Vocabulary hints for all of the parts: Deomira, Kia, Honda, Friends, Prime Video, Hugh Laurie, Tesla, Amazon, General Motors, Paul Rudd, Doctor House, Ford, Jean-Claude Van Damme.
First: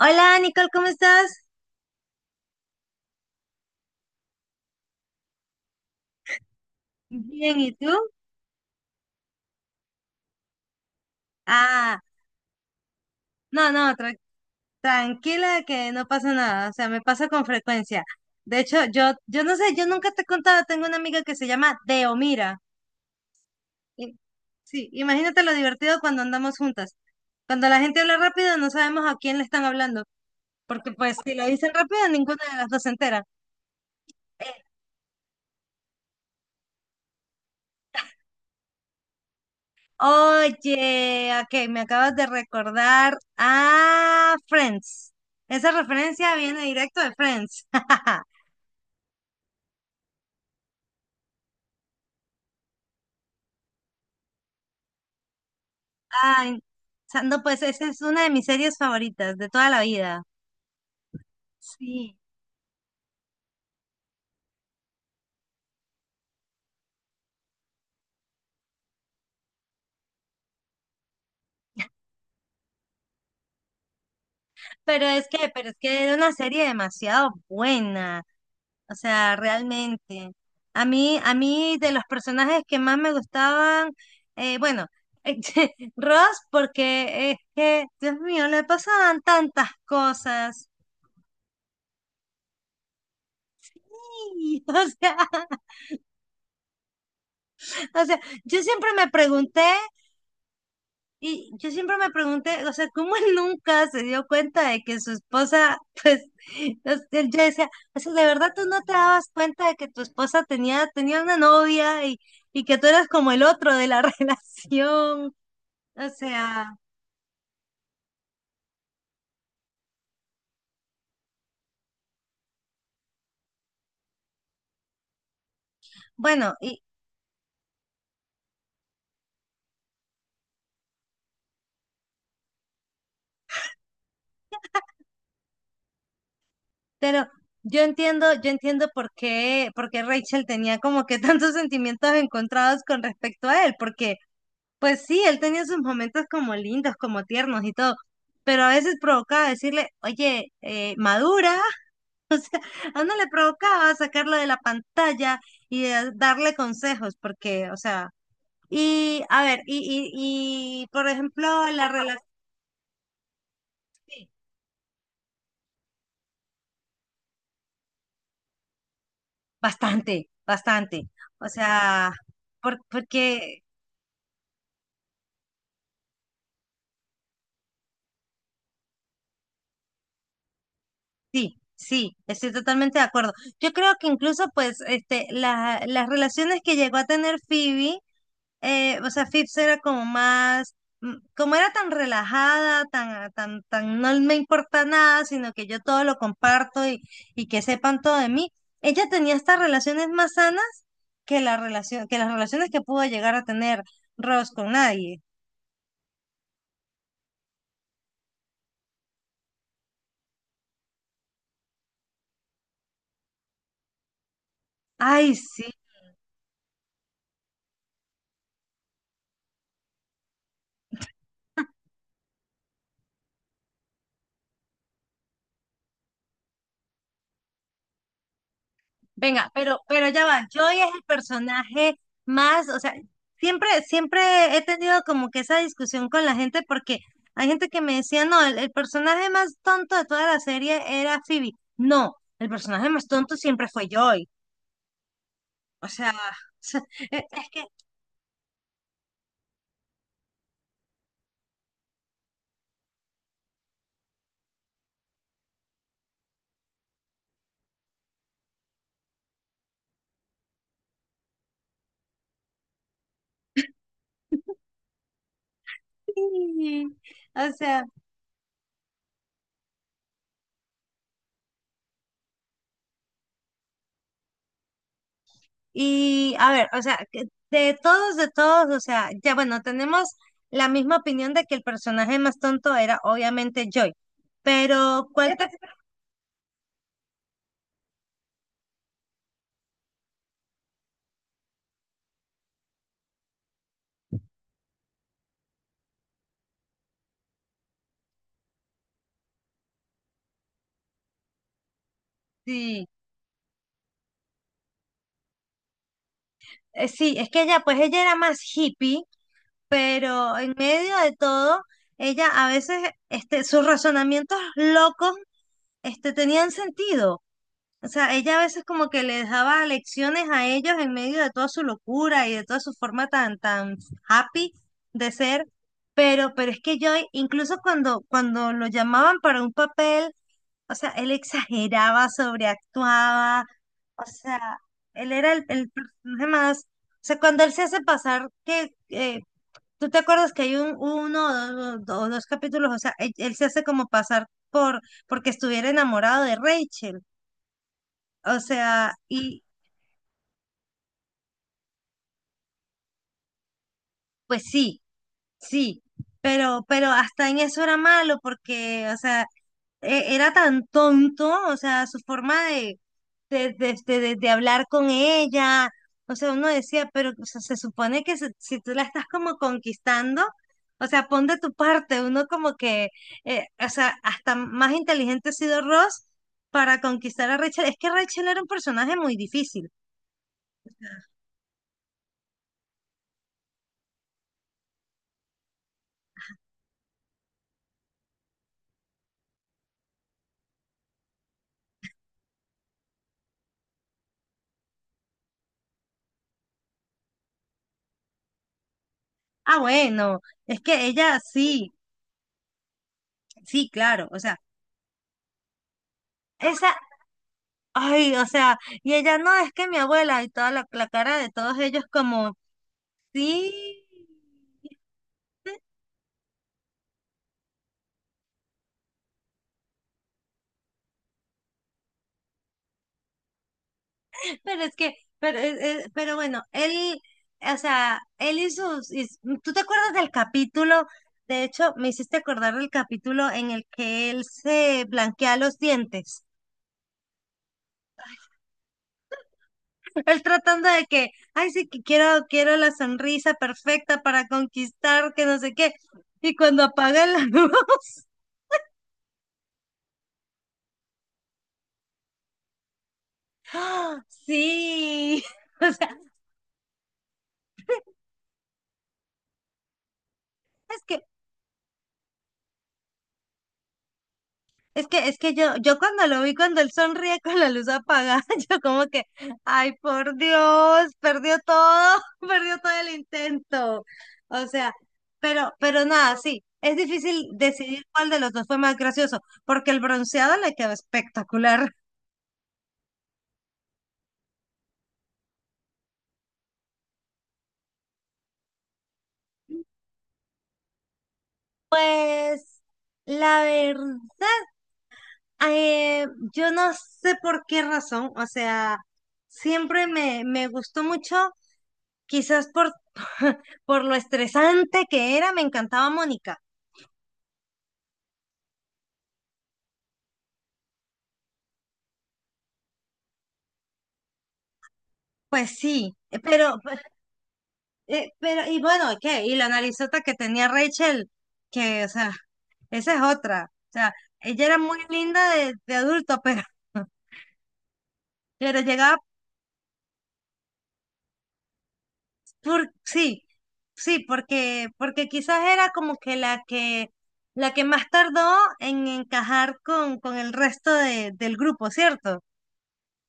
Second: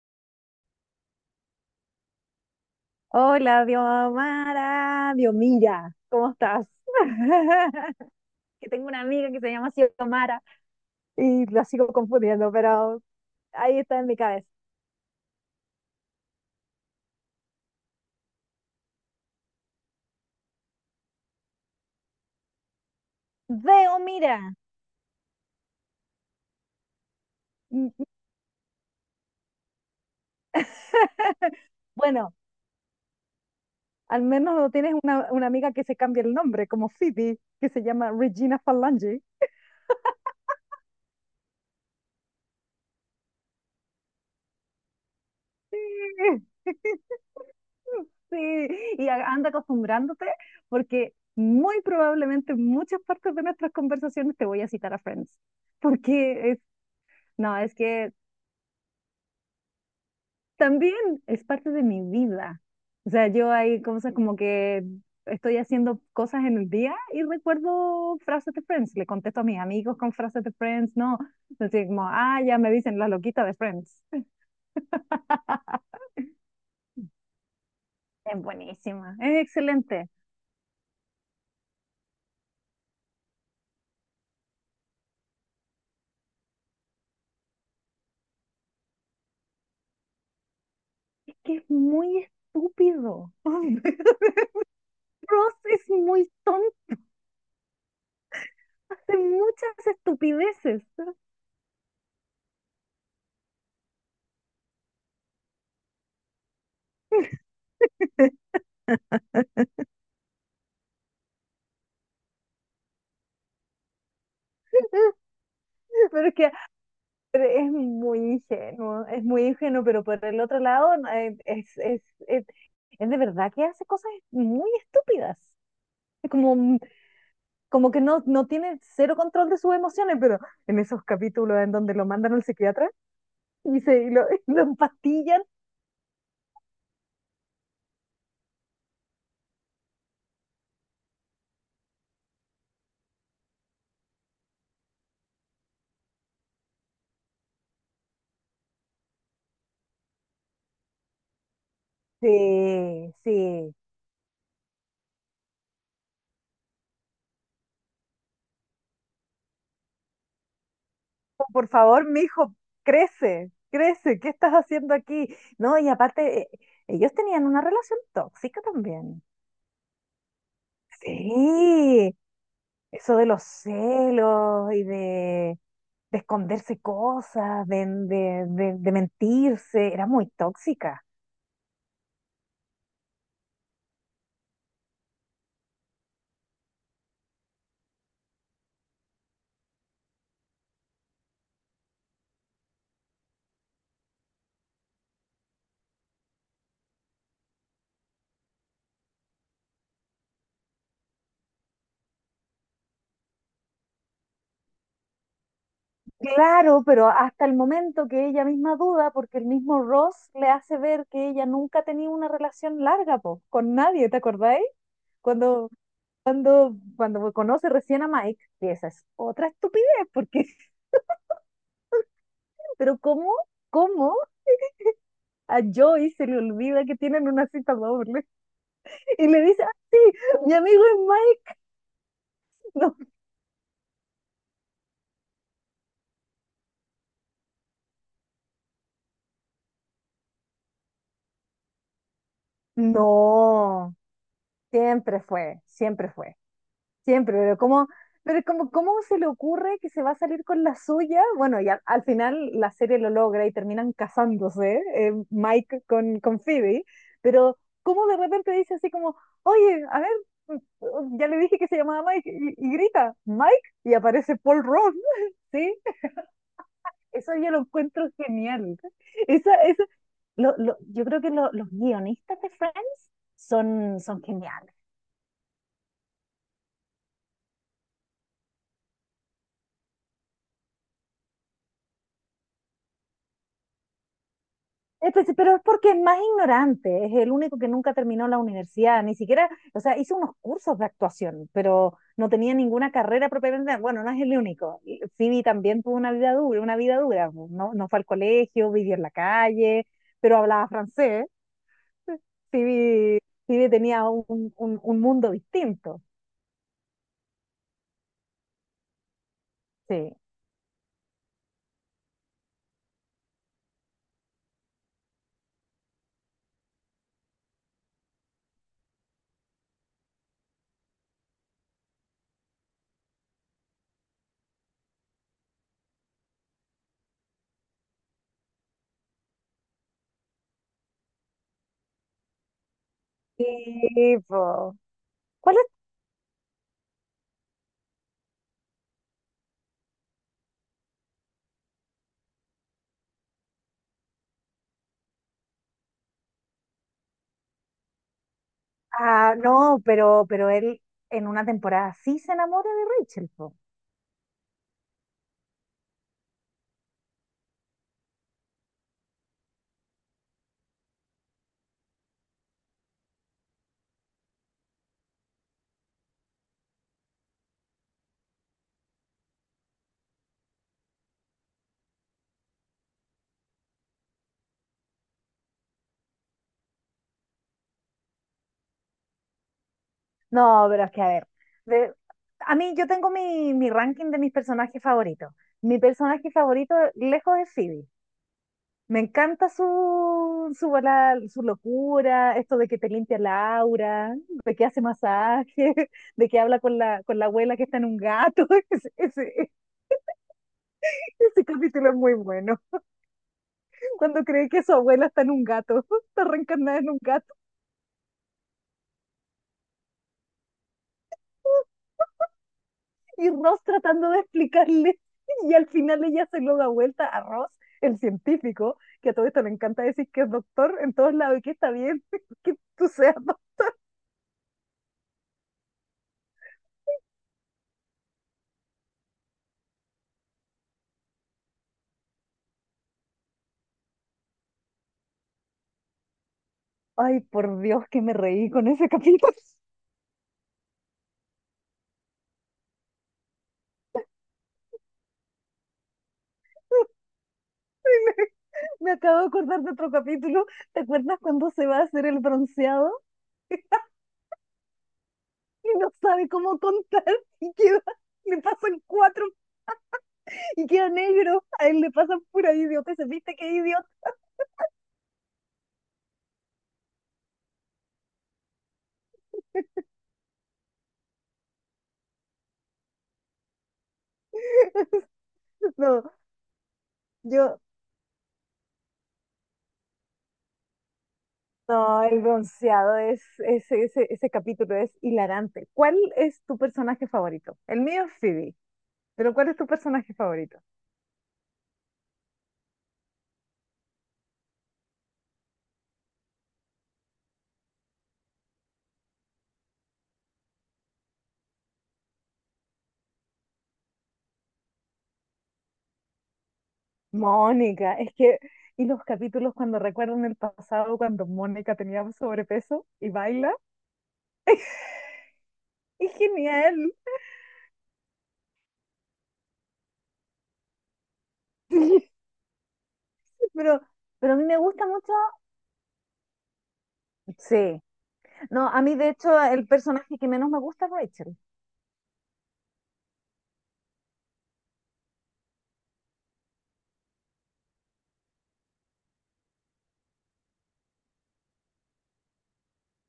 Hola Nicole, ¿cómo estás? Hola, Diomara, Diomira, ¿cómo estás? Bien, ¿y tú? Que tengo una amiga que se llama así Diomara y la sigo Ah, confundiendo, pero no, ahí no, está en mi cabeza. tranquila que no pasa nada, o sea, me pasa con frecuencia. De hecho, yo no sé, yo nunca te he contado, tengo una amiga que se llama Deomira. Y- Deomira. Sí, imagínate lo divertido cuando andamos juntas. Cuando la Mm, gente habla rápido, no sabemos a quién le están hablando, porque pues si lo dicen rápido, Bueno, ninguna de las dos se entera. al menos Eh, no tienes una amiga que se cambie el nombre, como Phoebe, que se llama Regina Falange. Oye, ah, ok, me acabas de recordar a Friends. Esa referencia Sí. viene directo de Friends. Sí, y anda acostumbrándote porque muy probablemente en muchas partes de nuestras conversaciones te voy a citar a Friends. Porque Ay, es, o sea, no, no, pues es esa es que una de mis series favoritas de toda la vida. también es parte de mi Sí, vida. O sea, yo hay cosas como que estoy haciendo cosas en el día y recuerdo frases de Friends. Le contesto a mis amigos con frases de Friends, ¿no? Entonces, ya me dicen la loquita de Friends. pero es que era una serie demasiado buena, Es o buenísima, sea, es excelente. realmente. A mí de los personajes que más me gustaban, bueno, Ross, porque es que, Dios mío, le pasaban tantas cosas. Es que es muy estúpido. Sí, o sea, Ross es muy tonta, o sea, yo siempre me hace pregunté. muchas estupideces. Y yo siempre me pregunté, o sea, ¿cómo él nunca se dio cuenta de que su esposa, pues, yo decía, o sea, ¿de verdad tú no te dabas cuenta de que tu esposa tenía una novia y que tú eras como el otro de la relación? O Pero es que sea, Pero es muy ingenuo, pero por el otro lado no, es, es de verdad que hace cosas muy estúpidas. Es bueno, como, y, como que no, no tiene cero control de sus emociones, pero en esos capítulos en donde lo mandan al psiquiatra y lo y lo empastillan, pero yo entiendo por qué Rachel tenía como que tantos sentimientos encontrados con respecto a él, porque pues sí, él tenía sus momentos como lindos, como tiernos y todo, pero a veces provocaba decirle, oye, madura, a sí, uno le sí. provocaba sacarlo de la pantalla y darle consejos, porque, o sea, y a ver, y por Oh, ejemplo, por la favor, mi relación, hijo, crece, crece, ¿qué estás haciendo aquí? No, y aparte, ellos tenían una relación tóxica también. bastante, bastante, o sea, Sí. Eso de los porque celos, de esconderse cosas, de de mentirse, era muy tóxica. sí. Sí, estoy totalmente de acuerdo. Yo creo que incluso, pues, este, las relaciones que llegó a tener Phoebe, o sea, Phipps era como más, como era tan relajada, tan, no me importa nada, sino que yo todo lo comparto y que sepan todo de mí. Ella tenía estas relaciones más sanas que la relación, que las relaciones que pudo llegar a tener Ross con nadie. Claro, pero hasta el momento que ella misma duda, porque el mismo Ross le hace ver que ella nunca ha tenido una relación larga, po, con nadie, ¿te acordáis? Ay, sí, Cuando, Cuando conoce recién a Mike, que esa es otra estupidez, porque, pero ¿cómo a Joey se le olvida que tienen una cita doble? Y le venga, dice, ah, pero, sí, pero ya va, mi Joy amigo es el es personaje más, o sea, Mike. siempre, siempre he tenido como que esa discusión con la gente porque hay gente que me decía, no, el personaje más tonto de toda la serie era Phoebe. No, el personaje más tonto siempre fue No, Joy. siempre fue, O siempre sea, o fue, sea, es es pero que ¿cómo se le ocurre que se va a salir con la suya? Bueno, y al final la serie lo logra y terminan casándose, Mike con Phoebe, pero ¿cómo de repente dice así como, oye, a ver, mm, ya le dije que se llamaba Mike y grita, Mike, y aparece Paul Rudd, ¿sí? sí, Eso yo o lo sea, encuentro genial. Esa, esa, yo creo que los guionistas de Friends son, son geniales. y a ver, o sea, que de todos, o sea, ya bueno, tenemos la misma opinión de que el personaje más tonto era obviamente Joy. Pero, Entonces, ¿cuál te... pero es porque es más ignorante, es el único que nunca terminó la universidad, ni siquiera, o sea, hizo unos cursos de actuación, pero no tenía ninguna carrera propiamente, bueno, no es el único. Y Phoebe también tuvo una vida dura, no, no fue al colegio, vivió en la calle, pero hablaba francés, Phoebe, Phoebe tenía un mundo distinto, sí, es que ella, pues ella era más hippie, sí. pero en medio de todo, ella a veces, este, sus razonamientos locos, este, tenían sentido. O sea, ella a veces como que les daba lecciones a ellos en medio de toda su locura y de toda su forma tan, tan happy de ser. Pero es que yo, incluso cuando, cuando lo llamaban para un papel, o sea, él exageraba, sobreactuaba, o Sí, sea, po. él era el, ¿Cuál es? el personaje más. O sea, cuando él se hace pasar, que tú te acuerdas que hay un uno o dos, o dos capítulos, o sea, él se hace como pasar por porque estuviera enamorado de Rachel. O sea, Ah, y no, pero él en una temporada sí se enamora de Rachel, po. pues sí, sí. Pero hasta en eso era malo, porque, o sea, era tan tonto, o sea, su forma de, de hablar con ella, o sea, uno decía, pero o sea, se supone que si, tú la estás como conquistando, o sea, pon de tu parte, uno como que, o sea, hasta más inteligente ha sido Ross para conquistar a Rachel, es que Rachel era un personaje muy difícil. No, pero es que a ver, de- a mí yo tengo mi ranking de mis personajes favoritos. Mi personaje favorito lejos es Phoebe. Me encanta su locura, esto de que te limpia la aura, de que hace masaje, de que habla con la abuela que está en un gato. Ese, ese- Ah, bueno, es que ella Ese sí, capítulo es muy bueno. sí, claro, o Cuando sea, cree que su abuela está en un gato, está esa, reencarnada en un gato. ay, o sea, y ella no, es que mi abuela y toda la, la cara de todos ellos como Y Ross sí, tratando de explicarle y al final ella se lo da vuelta a Ross, el científico, que a todo esto le encanta decir que es doctor en todos lados y que está bien, que tú seas doctor. pero es que, pero, pero bueno, él, o sea, él y sus, ¿tú te acuerdas del capítulo? De hecho, me hiciste acordar del capítulo en el que él se blanquea los dientes. Ay, por Dios, que me reí con ese capítulo. Él tratando de que, ay, sí, que quiero, quiero la sonrisa perfecta para conquistar, que no sé qué. Y cuando apaga la luz, Me acabo de acordar de otro capítulo. ¿Te acuerdas cuando se va a hacer el bronceado ¡ah! Sí. y O sea, no sabe cómo contar y queda, le pasan cuatro y es queda que negro? A él le pasan pura idiota. ¿Se viste qué idiota? es que, es que yo cuando lo vi, cuando él sonríe con la luz apagada, yo como que, ay, por Dios, perdió todo, perdió todo el intento. O sea, pero No, nada, sí, es difícil yo decidir cuál de los dos fue más gracioso, porque el bronceado le quedó espectacular. No, el bronceado es ese capítulo es hilarante. ¿Cuál es tu personaje favorito? El mío es Phoebe, pero ¿cuál es tu personaje favorito? Pues, la verdad, yo no sé por qué razón, o sea, siempre me gustó mucho. Quizás por, por lo estresante que era, me encantaba Mónica. Mónica, es que, y los capítulos cuando recuerdan el pasado, cuando Mónica tenía sobrepeso y baila, Pues sí, es pero, genial. Pero, y bueno, ¿qué? Y la narizota que tenía Rachel, que, o Sí. sea, esa es otra. O Pero, sea, pero a mí ella me era muy gusta mucho. linda de adulto, pero, Sí, pero no, a llegaba mí de hecho el personaje que menos me gusta es Rachel. por, sí, sí, porque, porque quizás era como que la que, la que más tardó en encajar con el resto del grupo, ¿cierto?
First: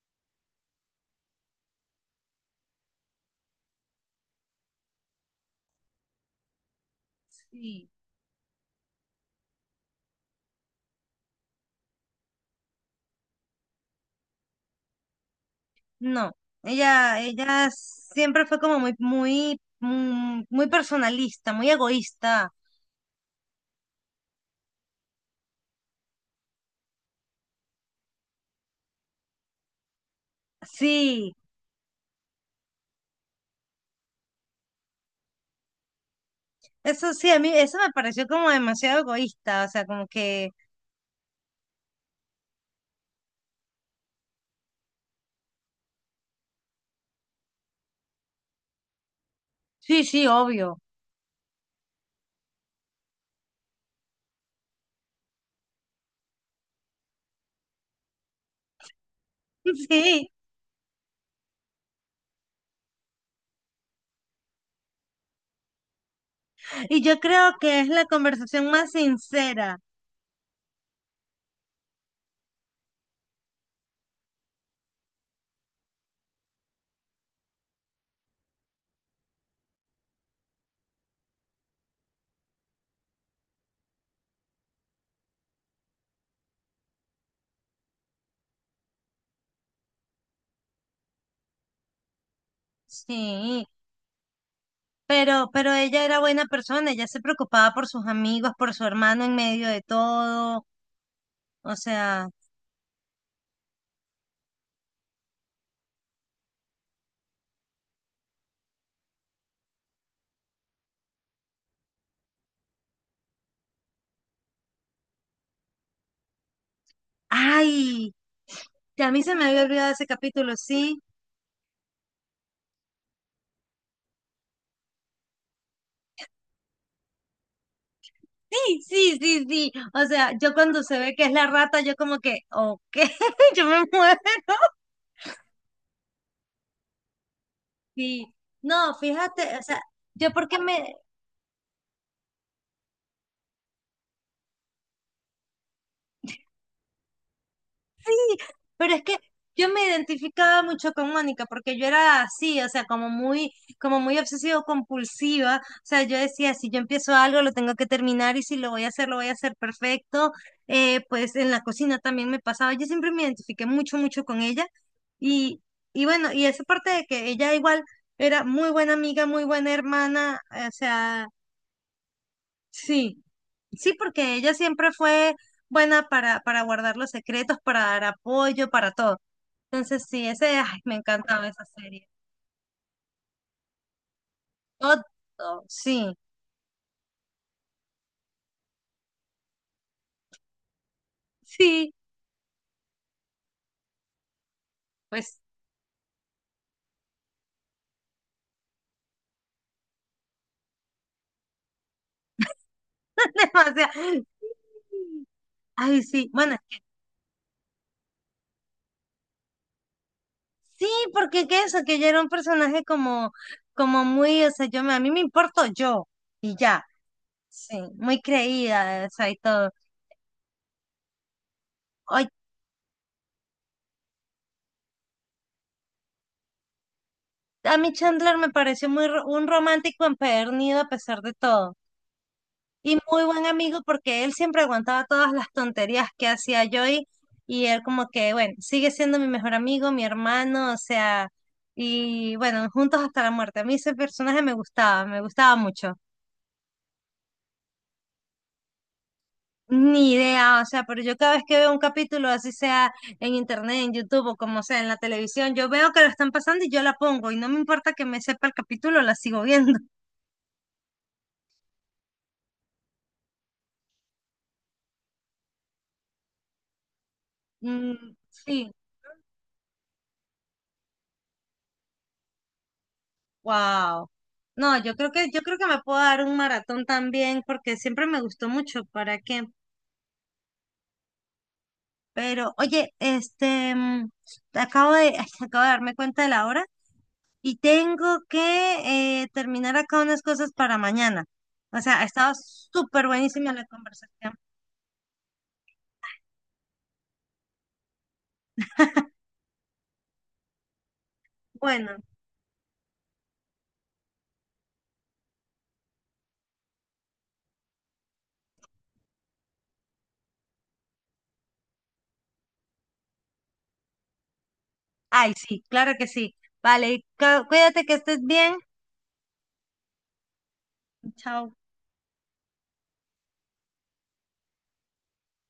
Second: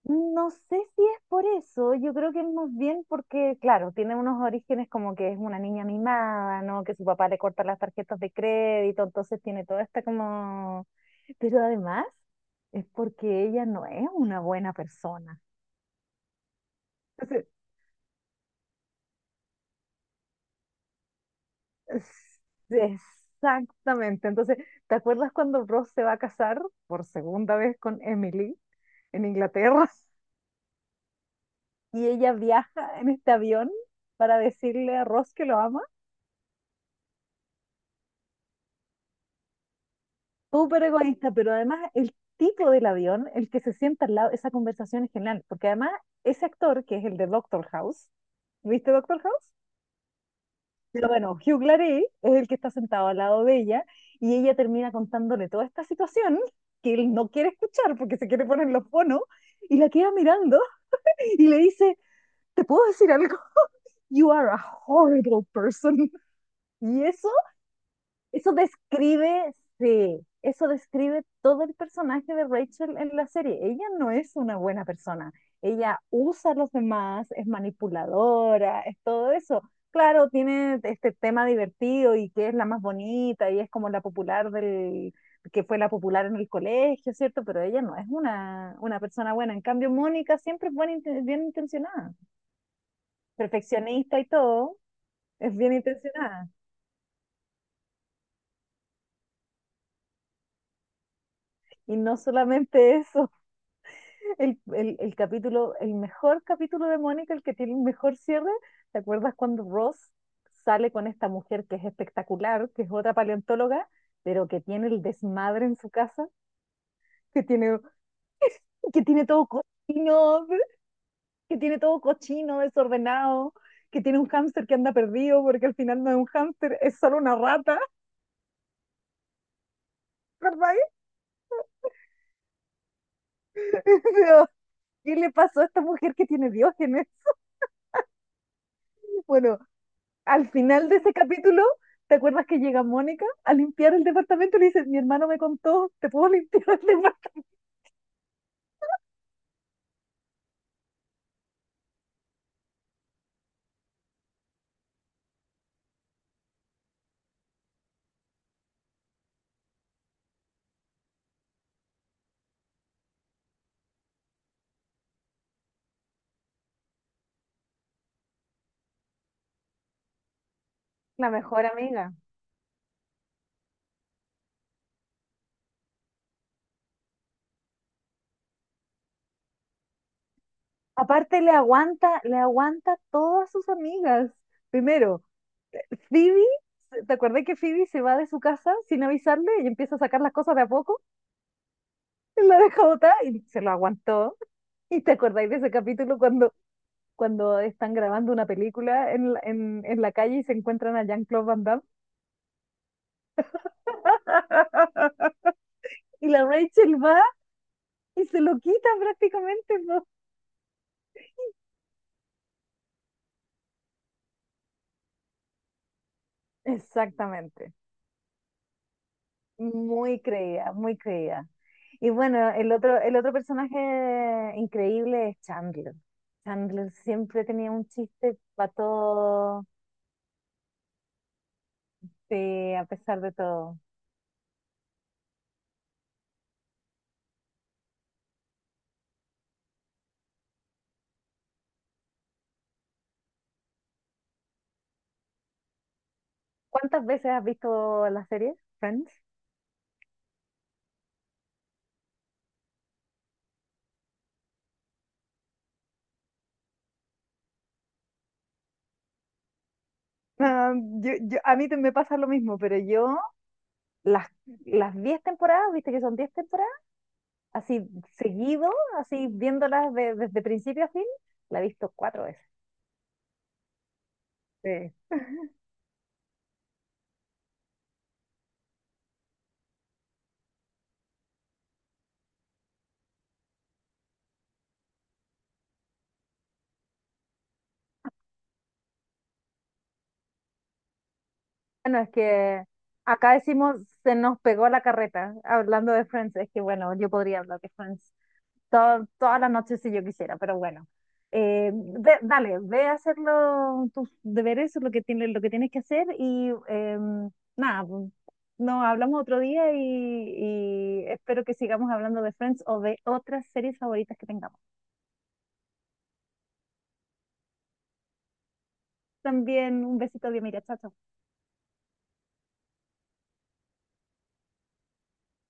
No sé si es por eso, yo creo que es más bien porque, claro, tiene unos orígenes como que es una niña mimada, ¿no? Que su papá le corta las Sí. tarjetas de crédito, entonces tiene toda esta como... Pero además es porque ella no es una buena persona. No, ella, Entonces, ella siempre fue como muy, muy, muy personalista, muy es- egoísta. exactamente. Entonces, ¿te acuerdas cuando Ross se va a casar por segunda vez con Emily en Inglaterra? Sí, Y ella viaja en este avión para decirle a Ross que lo ama. eso sí, a mí eso me pareció como demasiado egoísta, o sea, como que, Súper egoísta, pero además el tipo del avión, el que se sienta al lado, esa conversación es genial, porque además ese actor, que es el de Doctor House, ¿viste Doctor House? sí, sí, obvio. Pero bueno, Hugh Laurie es el que está sentado al lado de ella y ella termina contándole toda esta situación que él no quiere escuchar porque se quiere poner los fonos y la queda Sí, mirando y le dice, ¿te puedo decir algo? You are a horrible person. y Y yo eso creo que es la Eso conversación más describe, sincera. sí, eso describe todo el personaje de Rachel en la serie. Ella no es una buena persona. Ella usa a los demás, es manipuladora, es todo eso. Claro, tiene este tema divertido y que es la más bonita y es como que fue la popular en el colegio, ¿cierto? Pero ella no es una persona buena. En cambio, Mónica siempre es buena, bien intencionada, Sí, perfeccionista y todo, es pero bien ella era buena intencionada. persona, ella se preocupaba por sus amigos, por su hermano en medio de todo, o Y no sea, solamente eso. El capítulo, el mejor capítulo de Mónica, el que tiene el mejor cierre. ¿Te acuerdas cuando Ross sale con esta mujer que es espectacular, que es otra paleontóloga, pero que tiene el desmadre en su casa, que tiene, ay, que que a mí tiene se me todo había olvidado ese cochino, capítulo, sí. que tiene todo cochino, desordenado, que tiene un hámster que anda perdido porque al final no es un hámster, es solo una rata, Sí, sí, sí, sí. O sea, yo ¿verdad? cuando se ve que es la rata, yo como que, ok, yo me muero. Pero, ¿qué le pasó a esta mujer que tiene diógenes? Sí. No, fíjate, Bueno, o sea, yo al porque final me, de ese capítulo, ¿te acuerdas que llega Mónica a limpiar el departamento y le dice, mi hermano me contó, ¿te puedo limpiar el departamento? pero es que yo me identificaba mucho con Mónica porque yo era así, o sea, como muy obsesivo compulsiva. O sea, yo decía, si yo empiezo algo, lo tengo que terminar y si lo voy a hacer, lo voy a hacer perfecto. Pues en la cocina también me pasaba. Yo siempre me identifiqué mucho, mucho con ella. Y, y bueno, y esa parte de que ella igual era muy buena amiga, muy buena hermana, o sea, La mejor amiga. sí, sí, porque ella siempre fue buena para guardar los secretos, para dar apoyo, para todo. Entonces sí, ese, ay, me Aparte encantaba esa serie. Le aguanta todas sus amigas. Primero, Otto, sí, Phoebe, ¿te acuerdas que Phoebe se va de su casa sin avisarle y empieza a sacar las cosas de a poco? sí, Él la deja botar y se lo aguantó. ¿Y te pues acordáis de ese capítulo cuando, cuando están grabando una película en la calle y se encuentran a Jean-Claude Van Damme? demasiado. Ay, sí, Y la bueno, Rachel va y se lo quitan prácticamente, po. sí, porque que eso, que yo era un personaje como, como muy, o sea, yo me, a mí me importo yo y ya, Exactamente. sí, muy creída, o sea, y todo. Muy creída, muy creída. Y Ay, bueno, el otro personaje increíble es Chandler. Chandler siempre tenía a un mí Chandler chiste me para pareció un todo, romántico empedernido a pesar de todo. sí, a Y pesar muy de buen todo. amigo porque él siempre aguantaba todas las tonterías que hacía yo y él como que, bueno, sigue siendo mi mejor amigo, mi hermano, o sea, y bueno, juntos hasta la muerte. A mí ese personaje me gustaba mucho. ¿Cuántas veces has visto la serie Friends? Ni idea, o sea, pero yo cada vez que veo un capítulo, así sea en internet, en YouTube o como sea en la televisión, yo veo que lo están pasando y yo la pongo y no me importa que me sepa el capítulo, la sigo viendo. Ah, me pasa lo mismo, pero yo, Las, las 10 temporadas, viste que son 10 temporadas, así Mm, seguido, sí. así viéndolas desde principio a fin, la he visto 4 veces. Wow. No, Sí. Yo creo que me puedo dar un maratón también, porque siempre me gustó mucho, ¿para qué? Pero, oye, este, acabo de, acabo de darme cuenta de la hora y tengo que terminar acá unas cosas para mañana. O Bueno, sea, ha es estado que súper acá buenísima la decimos se conversación. nos pegó la carreta hablando de Friends. Es que bueno, yo podría hablar de Friends toda la noche si yo quisiera, pero bueno. Bueno, Dale, ve a hacer tus deberes, lo que tienes que hacer y nada, pues, nos hablamos otro día y espero que sigamos hablando de Friends o de otras series favoritas que tengamos. ay, sí, claro que sí. Vale, cuídate que estés bien. También un besito de Mira, chao, chao. Chao.